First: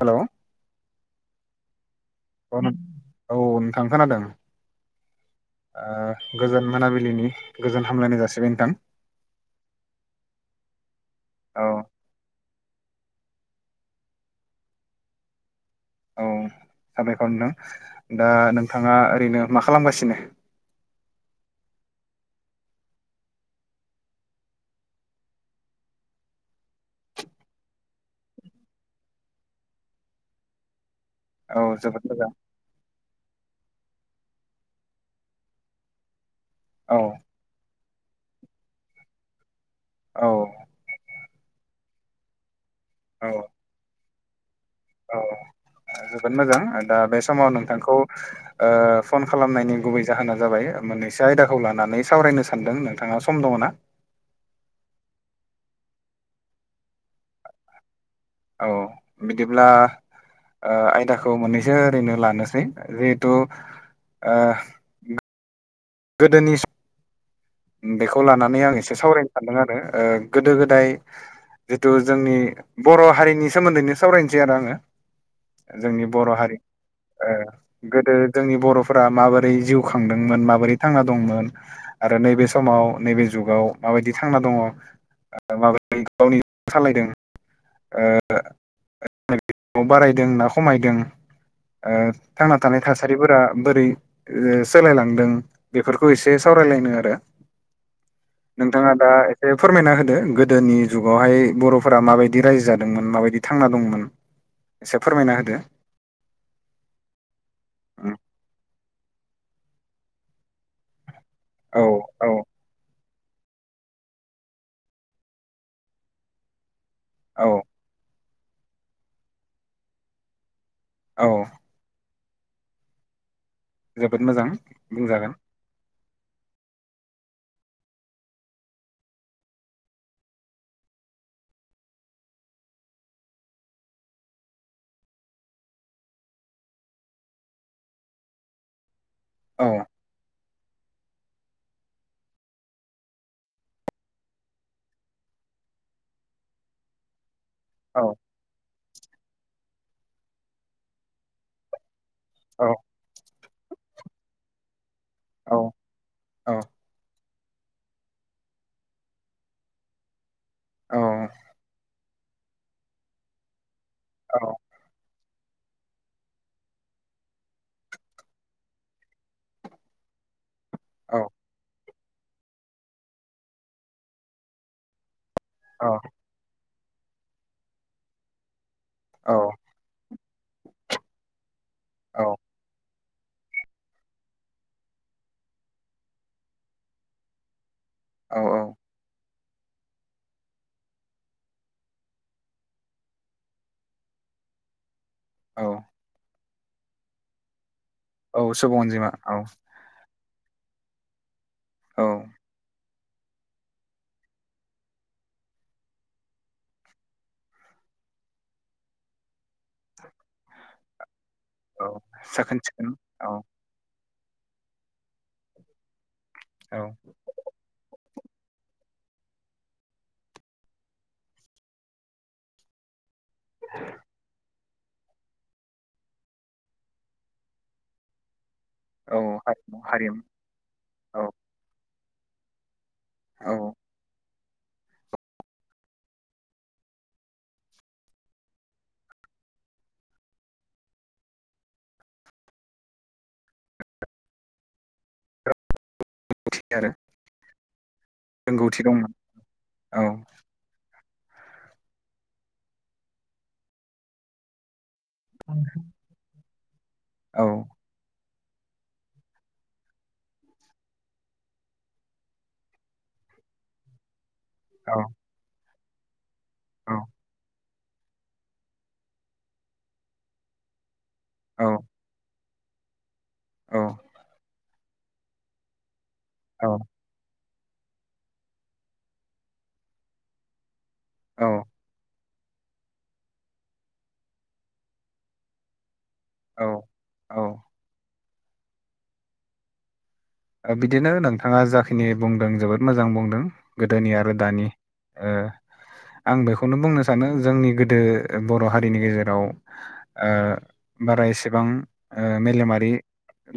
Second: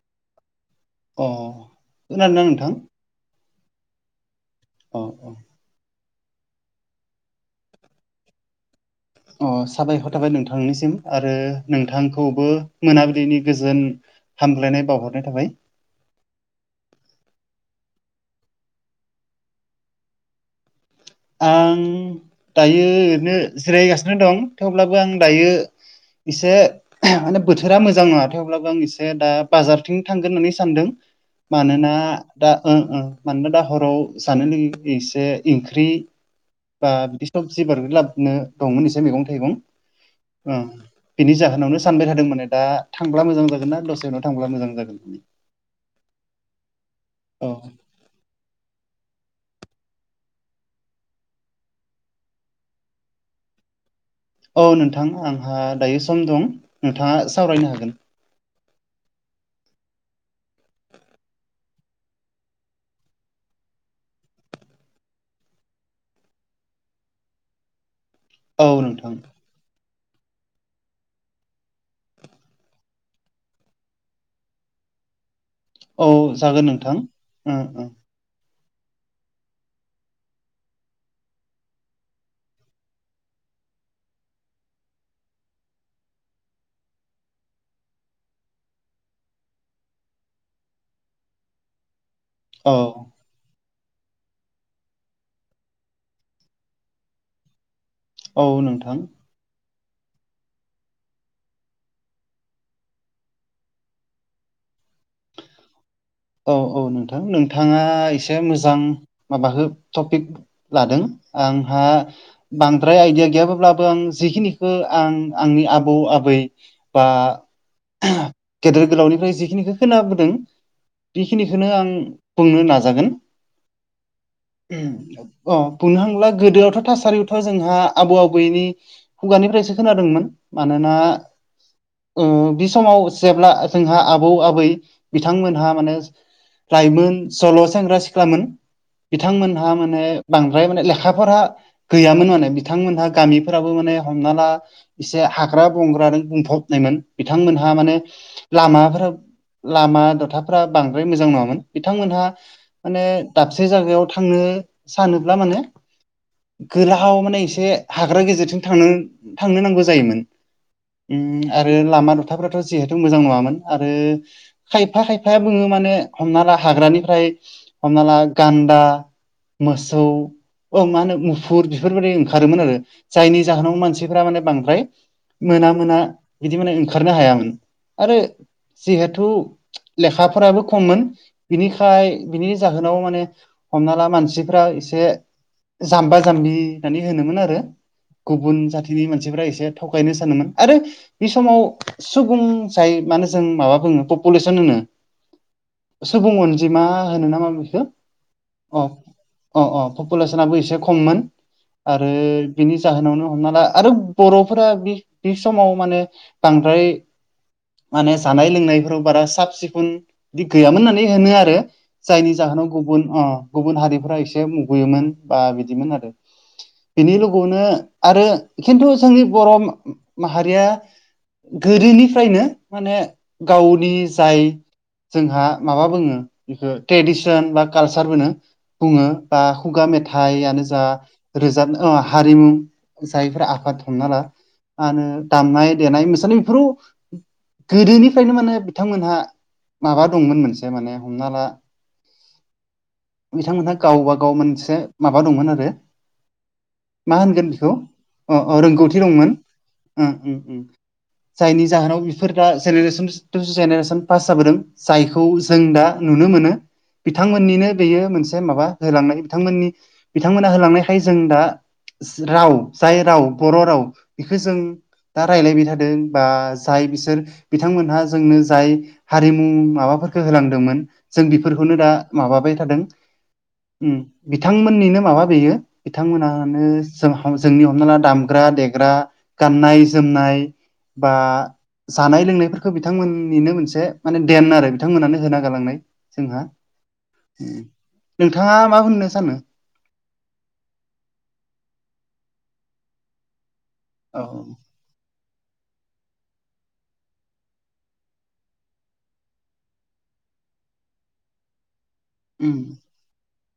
Hello अ खोनादोंना नोंथां [unintelligible] औ औ नोंथां खोनादों। अ अ ओ गोजोन मोनाबिलिनि गोजोन हामलायनाय जासिबाय नोंथां। अ साबायखर थाबाय नोंथांनिसिम आरो औ नोंथांखौबो मोनाबिलिनि गोजोन हामग्लायनाय बावहरनाय थाबाय। औ साबायखर नोंथां दा नोंथाङा ओरैनो मा खालामगासिनो? आं दायो ओरैनो जिरायगासिनो दं थेवब्लाबो आं दायो इसे माने बोथोरा मोजां नङाथाय अवब्लाबो आं एसे दा बाजारथिं थांगोन होननानै सानदों। औ मानोना जोबोद मोजां दा मानोना दा हराव जानो लागैयो एसे ओंख्रि बा औ बिदि सबजि [unintelligible] लाबनो दंमोन इसै मैगं थाइगं। औ ओ बेनि जाहोनावनो सानबाय थादों माने दा औ थांब्ला मोजां जागोन ना दसे उनाव थांब्ला मोजां जागोन? औ जोबोद मोजां दा बे औ समाव नोंथांखौ फन खालामनायनि गुबै जाहोना जाबाय मोननैसो आयदाखौ लानानै सावरायनो सानदों नोंथाङा सम दङ ना? औ नोंथां आंहा दायो सम दं नोंथाङा सावरायनो हागोन। औ बिदिब्ला ओ आयदाखौ मोननैसो ओरैनो लानोसै जिहेथु ओ गोदोनि बेखौ लानानै औ आं एसे नोंथां सावरायनो सानदों आरो ओ गोदो गोदाय जिथु जोंनि बर' हारिनि सोमोन्दैनो सावरायनोसै आरो आङो। जोंनि औ बर' हारि जागोन नोंथां ओ ओं गोदो जोंनि बर'फोरा माबोरै जिउ खांदोंमोन माबोरै थांना दंमोन आरो नैबे समाव नैबे जुगाव माबायदि थांना दङ माबोरै गावनि सालायदों [unintelligible] बारायदों ना खमायदों ओ थांना थानाय ओं थासारिफोरा बोरै सोलायलांदों बेफोरखौ एसे सावरायलायनो आरो औ नोंथाङा नोंथां दा एसे फोरमायना होदो गोदोनि जुगावहाय बर'फोरा माबाय बिदि रायजो जादोंमोन माबायदि थांना दंमोन एसे फोरमायना होदो। औ औ नोंथां नोंथाङा उम एसे मोजां माबाख टपिक लादों। औ आंहा औ बांद्राय आइदिया गैयाब्लाबो आं जिखिनिखौ आं आंनि आबौ आबै बा औ गेदेर गोलावनिफ्राय जिखिनिखौ खोनाबोदों औ बेखिनिखौनो आं बुंनो नाजागोन। जोबोद मोजां अ बुंजागोन बुंनो हांला गोदोआवथ' थासारियावथ' जोंहा आबौ आबैनि खुगानिफ्रायसो खोनादोंमोन मानोना बि समाव जेब्ला जोंहा आबौ आबै बिथांमोनहा माने लाइमोन सल' सेंग्रा सिख्लामोन औ बिथांमोनहा माने बांद्राय माने लेखाफोरहा गैयामोन माने बिथांमोनहा गामिफोरावबो माने हमना ला एसे हाग्रा बंग्रा नों बुंफबनायमोन। बिथांमोनहा माने औ लामाफोर लामा दथाफ्रा बांद्राय मोजां नङामोन बिथांमोनहा औ माने दाबसे जायगायाव थांनो सानोब्ला औ माने औ गोलाव माने एसे हाग्रा गेजेरजों थांनो थांनो नांगौ जायोमोन, उम आरो लामा दथा जिहेथु मोजां नङामोन आरो औ खायफा खायफा, फाया बुङो माने हमना ला हाग्रानिफ्राय हमना ला गान्दा मोसौ अ मा होनो औ मुफुर बेफोरबायदि ओंखारोमोन आरो जायनि जाहोनाव मानसिफोरा माने बांद्राय मोना मोना बिदि माने ओंखारनो हायामोन आरो जिहेथु औ लेखाफोराबो खममोन बिनिखाय बिनि जाहोनाव माने हमना ला मानसिफ्रा एसे जाम्बा जाम्बि होननानै होनोमोन आरो औ गुबुन जाथिनि मानसिफ्रा एसे थगायनो सानोमोन आरो बे समाव सुबुं जाय मानो जों माबा बुङो पपुलेसन होनो औ सुबुं अनजिमा होनो नामा बेखो औ सुबुं अ अनजिमा औ अ अ पुलेसनाबो एसे खममोन औ आरो बिनि जाहोनावनो हमना ला आरो बर'फोरा बे समाव माने बांद्राय, माने जानाय लोंनायफोराव बारा साफ सिब गुबुन बिदि गैयामोन होननानै होनो आरो औ जायनि साखोन जाहोनाव सिखोन गुबुन अ औ गुबुन हारिफ्रा एसे मुगैयोमोन बा बिदिमोन आरो औ बिनि लोगोआवनो आरो खिन्थु जोंनि बर' माहारिया, गोदोनिफ्रायनो माने गावनि जाय जोंहा माबा बुङो बेखौ ट्रेडिसन बा कालसार होनो बुङो औ बा हारिमु खुगा हारिमु मेथाइयानो जा औ रोजाबनो हारिमु जायफ्रा औ आफाद हमना ला मा होनो दामनाय देनाय मोसानाय बेफोराव गोदोनिफ्रायनो माने बिथांमोनहा माबा दंमोन मोनसे माने हमना ला, बिथांमोनहा गावबा गाव मोनसे माबा दंमोन आरो आरो मा होनगोन बेखौ अ अ रोंगौथि दंमोन औ जायनि जाहोनाव before the generation to generation pass जाबोदों जायखौ औ जों दा नुनो मोनो औ बिथांमोननिनो बेयो मोनसे माबा होलांनाय बिथांमोननि बिथांमोना होलांनायखाय जों दा राव जाय राव बर' राव बेखो जों औ दा रायलायबाय थादों बा जाय बिसोर बिथांमोनहा जोंनो जाय हारिमु उम माबाफोरखौ होलांदोंमोन जों औ बेफोरखौनो दा माबाबाय थादों औ उम, बिथांमोननिनो माबा बेयो बिथांमोनानो औ जों जोंनि हमना ला दामग्रा देग्रा गाननाय जोमनाय, बा औ जानाय लोंनायफोरखौ बिथांमोननिनो मोनसे माने देन आरो बिथांमोनानो होना गालांनाय जोंहा औ नोंथाङा मा होननो सानो? बिदिनो नोंथाङा जाखिनि बुंदों जोबोद मोजां बुंदों गोदोनि औ आरो दानि ओ आं बेखौनो बुंनो सानो जोंनि गोदो बर' हारिनि गेजेराव ओ बारा एसेबां ओ उम मेलेमारि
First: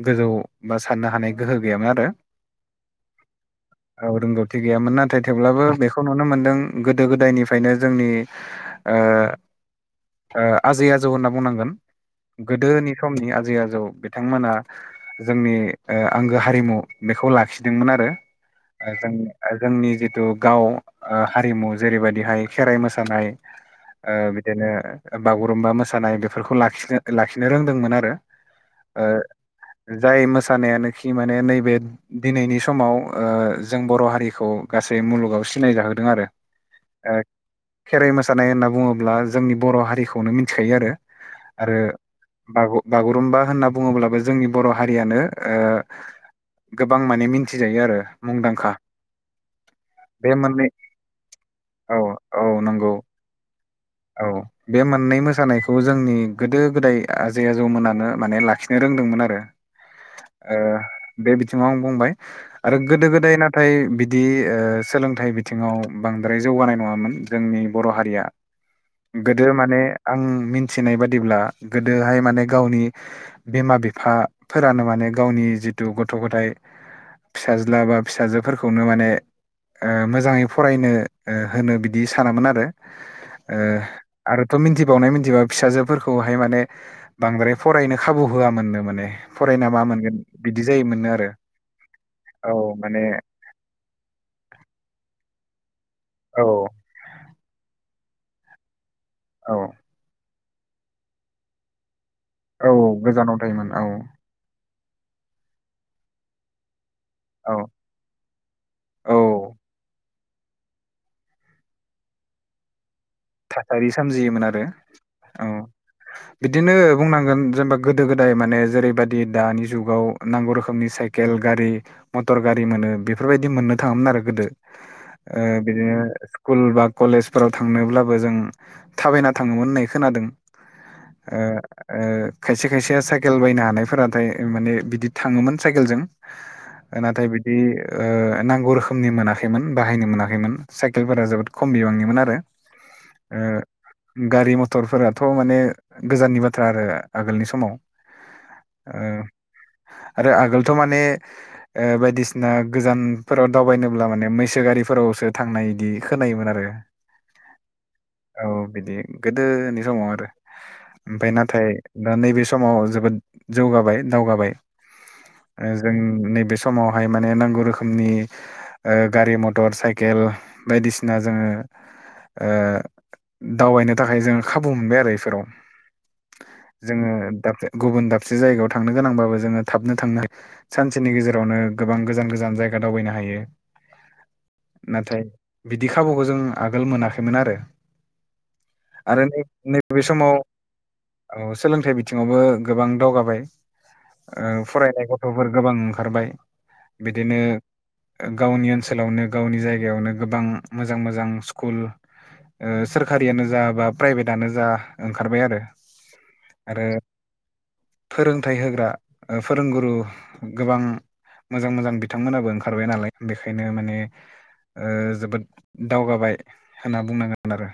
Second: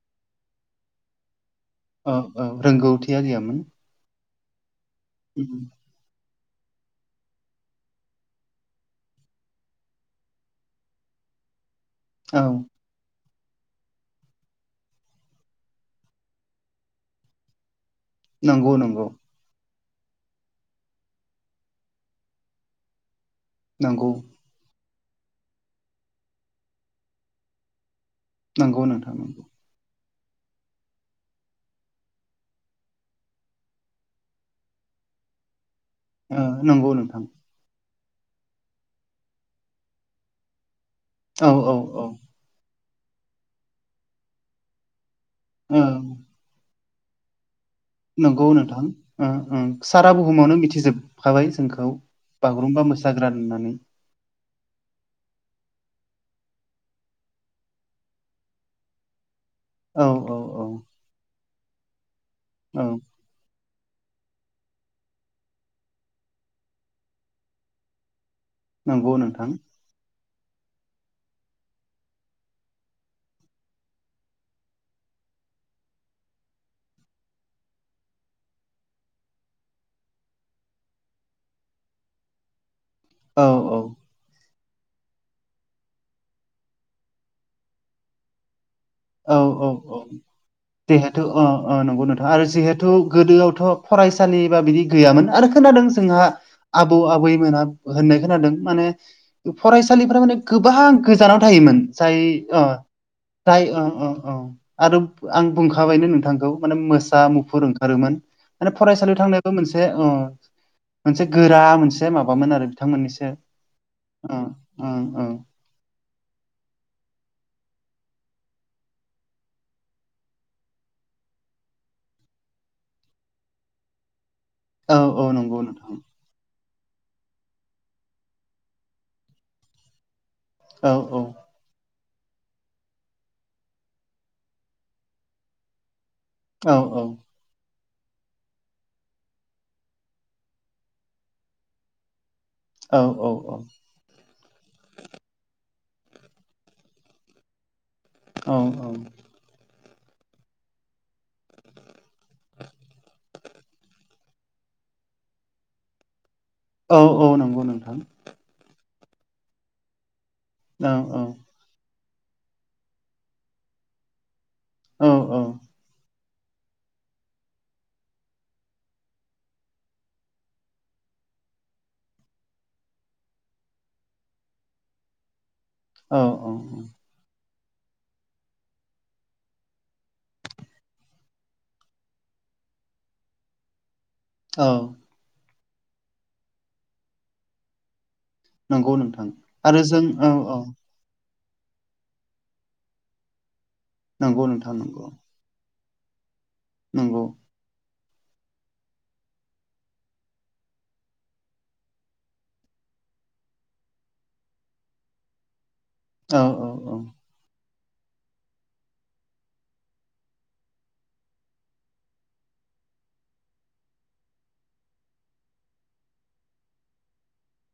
गोजौ बा साननो हानाय, गोहो गैयामोन आरो औ औ रोंगौथिया गैयामोन औ रोंथि गैयामोन नाथाय उम थेवब्लाबो बे खौ नुनो मोनदों गोदो गोदायनिफ्रायनो जोंनि ओ ओ आजै आजौ होनना बुंनांगोन, औ गोदोनि समनि आजै आजौ बिथांमोना जोंनि आंगो हारिमु बेखौ लाखिदोंमोन आरो नंगौ नंगौ जों जोंनि जिथु गाव हारिमु जेरैबायदिहाय खेराइ मोसानाय नंगौ बिदिनो बागुरुमबा मोसानाय बेफोरखौखिनो लाखिनो रोंदोंमोन आरो नांगौ ओ नोंथाङा नांगौ जाय मोसानायानोखि माने नैबे दिनैनि समाव जों बर' हारिखौ गासै मुलुगाव सिनाय जाहोदों ओ नंगौ [unintelligible] ओ नोंथां खेराइ मोसानाय होनना बुङोब्ला जोंनि बर' हारिखौनो मिथिखायो आरो औ औ आरो औ बागुरुम्बा होनना बुङोब्लाबो जोंनि बर' हारियानो ओ औ गोबां माने मिथिजायो आरो नंगौ मुंदांखा नोंथां उम उम सारा बे बुहुमावनो मोननै मिथिजोबखाबाय जोंखौ औ औ बागुरुमबा नंगौ मोसाग्रा होननानै, औ बे मोननै मोसानायखौ जोंनि गोदो गोदाय आजै आजौमोनानो माने लाखिनो रोंदोंमोन आरो औ औ औ बे बिथिङाव आं बुंबाय आरो औ गोदो गोदायना नाथाय बिदि सोलोंथाइ बिथिङाव बांद्राय जौगानाय नङामोन जोंनि बर' हारिया नंगौ गोदो नोंथां माने आं मिथिनाय बादिब्ला गोदोहाय माने गावनि बिमा बिफाफोरानो माने गावनि जिथु गथ' गथायाइ फिसाज्ला बा फिसाजोफोरखौनो माने मोजाङै फरायनो होनो बिदि सानामोन आरो औ औ आरो थ' मिन्थिबावनाय मिन्थिबा फिसाजोफोरखौहाय माने बांद्राय फरायनो खाबु होआमोननो माने फरायना मा मोनगोन बिदि जायोमोननो जेहेथु आरो अ नंगौ नोंथ' आरो औ जिहेथु माने गोदोआवथ' फरायसालि बा बिदि गैयामोन आरो खोनादों जोंहा औ ब आबैमोना होननाय खोनादों मान औ फ थानसालिफ्रा माने गोबां गोजानाव थायोमोन जाय औ गोजानाव थायोमोन औ औ आरो आं बुंखाबायनो नोंथांखौ माने मोसा मुफुर औ ओंखार आरोमोन माने औ फरायसालियाव थांनायाबो मोनसे मोनसे गोरा मोनसे माबामोन आरो बिथांमोननिसो थासारि सोमजियोमोन ओं आरो ओं ओं औ बिदिनो बुंनांगोन जेनेबा गोदो गोदाय माने जेरैबादि दानि जुगाव नांगौ रोखोमनि स केेल गारि मटर गारि मोनो बेफोरबायदि मोननो थाङोमोन आरो गोदो औ औ नंगौ बिदिनो नोंथां स्कुल बा कलेजफोराव थांनोब्ला जों थाबायना थाङोमोन होननाय खोनादों औ औ ओ ओ खायसे खायसेया साइकेल बायनो हानायफोराथाय माने बिदि थाङोमोन साइकेलजों औ औ नथायाय बि बि नांगौ रोखोमनि मोनाखैमोन बाहायनो मोनाखैमोन साइकेलफोरा जोबोद खम बिबांनिमोन आरो औ गारि मथरफोराथ' माने गोजाननि बाथ्रा आरो आगोलनि समाव औ औ आरो आगोलथ' माने बायदिसिना गोजानफोराव दावबायनोब्ला माने मैसो गारिफोरावसो थांनाय बिदि खोनायोमोन आरो औ औ नंगौ नोंथां औ बिदि गोदोनि समाव आरो औ ओमफफ्राय नाथाय दा नैबे समाव जोबोद जौगाबाय दावगाबाय औ जों नैबे सम समावहाय माने नांगौ रोखोमनि गारि मथर साइकेल बायदिसिना जोङो दावबायनो थाखाय जोङो खाबु मोनबाय आरो बेफोराव औ जोंङो दा गुबुन दाबसे जायगायाव थांनो गोनांबाबो जोंङो थाबनो थांनोहियो‌ सानसेनि गेजेरावनो गोबां गोजान गोजान जायगा दावबायनो हायो। औ नाथाय बिदि खाबुखौ जों आगोल मोनाखैमोन आरो नंगौ आरो नोंथां नैबे आरो बे जों समाव औ औ औ सोलोंथाइ बिथिङावबो गोबां दावगाबाय नंगौ नोंथां फरायनाय नंगौ ओ गथ' फोरफोर गोबां ओंखारबाय नंगौ बिदिनो गावनि ओनसोलावनो गावनि जायगायावनो गोबां मोजां मोजां स्कुल सोरखारियानो जा बा प्राइभेटनो जा ओंखारबाय आरो औ औ आरो औ फोरोंथाइ होग्रा फोरोंगुरु गोबां मोजां मोजां बिथांमोनाबो ओंखारबाय नालाय बेखायनो माने ओ जोबोद दावगाबाय होनना बुंनांगोन आरो।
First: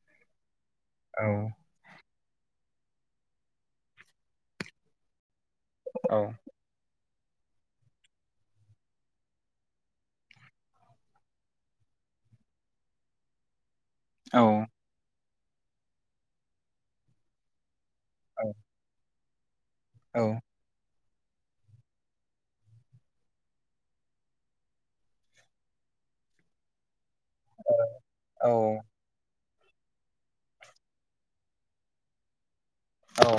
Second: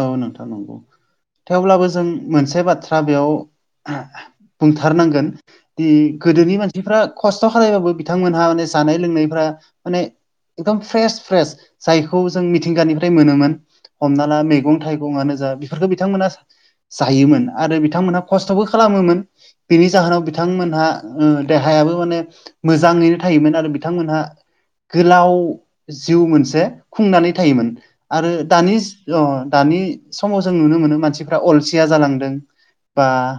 औ नोंथां नंगौ औ थेवब्लाबो जों मोनसे बाथ्रा बेयाव बुंथारनांगोन। दि औ गोदोनि मानसिफ्रा खस्थ' खालायबाबो बिथांमोनहा माने जानाय लोंनायफ्रा माने एकदम फ्रेस फ्रेस जायखौ जों मिथिंगानिफ्राय मोनोमोन। हमना ला औ मैगं थाइगंनो जा बेफोरफोरखौ बिथांमोना जायोमोन आरो बिथांमोनहा खस्थ'बो खालामोमोन बिनि औ जाहोनाव बिथांमोनहा देहायाबो माने मोजाङैनो थायोमोन आरो बिथांमोनहा गोलाव जिउ मोनसे खुंनानै थायोमोन आरो औ दानि दानि समाव जों नुनो मोनो मानसिफ्रा अलसिया जालांदों बा औ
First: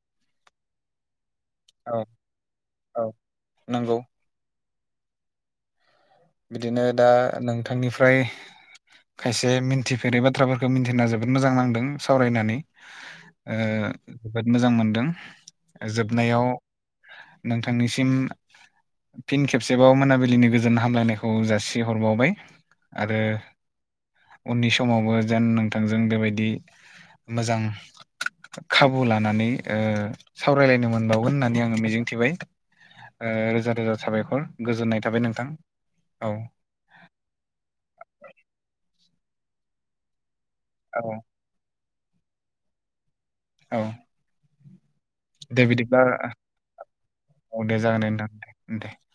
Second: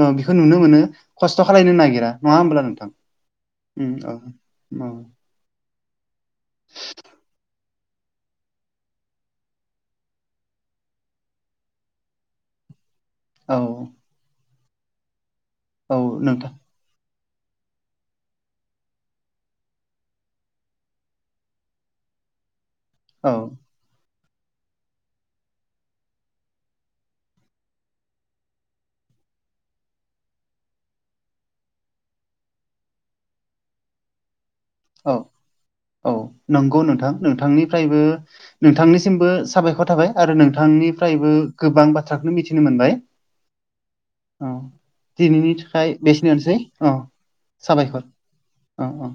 ओ बेखौ नुनो मोनो खस्थ' खालायनो औ नागिरा नङा होमब्ला नोंथां औ नंगौ औ। औ बिदिनो दा नोंथांनिफ्राय खायसे मिन्थिफेरै बाथ्राफोरखौ मिन्थिना जोबोद मोजां नांदों सावरायनानै औ जोबोद मोजां मोनदों औ जोबनायाव नोंथां नोंथांनिसिम फिन खेबसेबाव मोनाबिलिनि गोजोन हामलायनाय खौ जासि हरबावबाय आरो औ उननि समावबो जेन नोंथांजों बेबायदि मोजां खाबु लानानै ओ सावरायलायनो मोनबावगोन होननानै आङो मिजिंथिबाय ओ रोजा रोजा साबायखर गोजोननाय औ थाबाय नोंथां। औ नंगौ नोंथां नोंथांनिफ्रायबो नोंथांनिसिमबो साबायखर थाबाय। आरो औ नोंथांनिफ्रायबो गोबां बाथ्राखौनो मिथिनो मोनबाय। औ अ दिनैनि दे थाखाय बिदिब्ला बेसेनसै अ औ दे जागोन साबायखर दे नोंथां दे ओ ओ।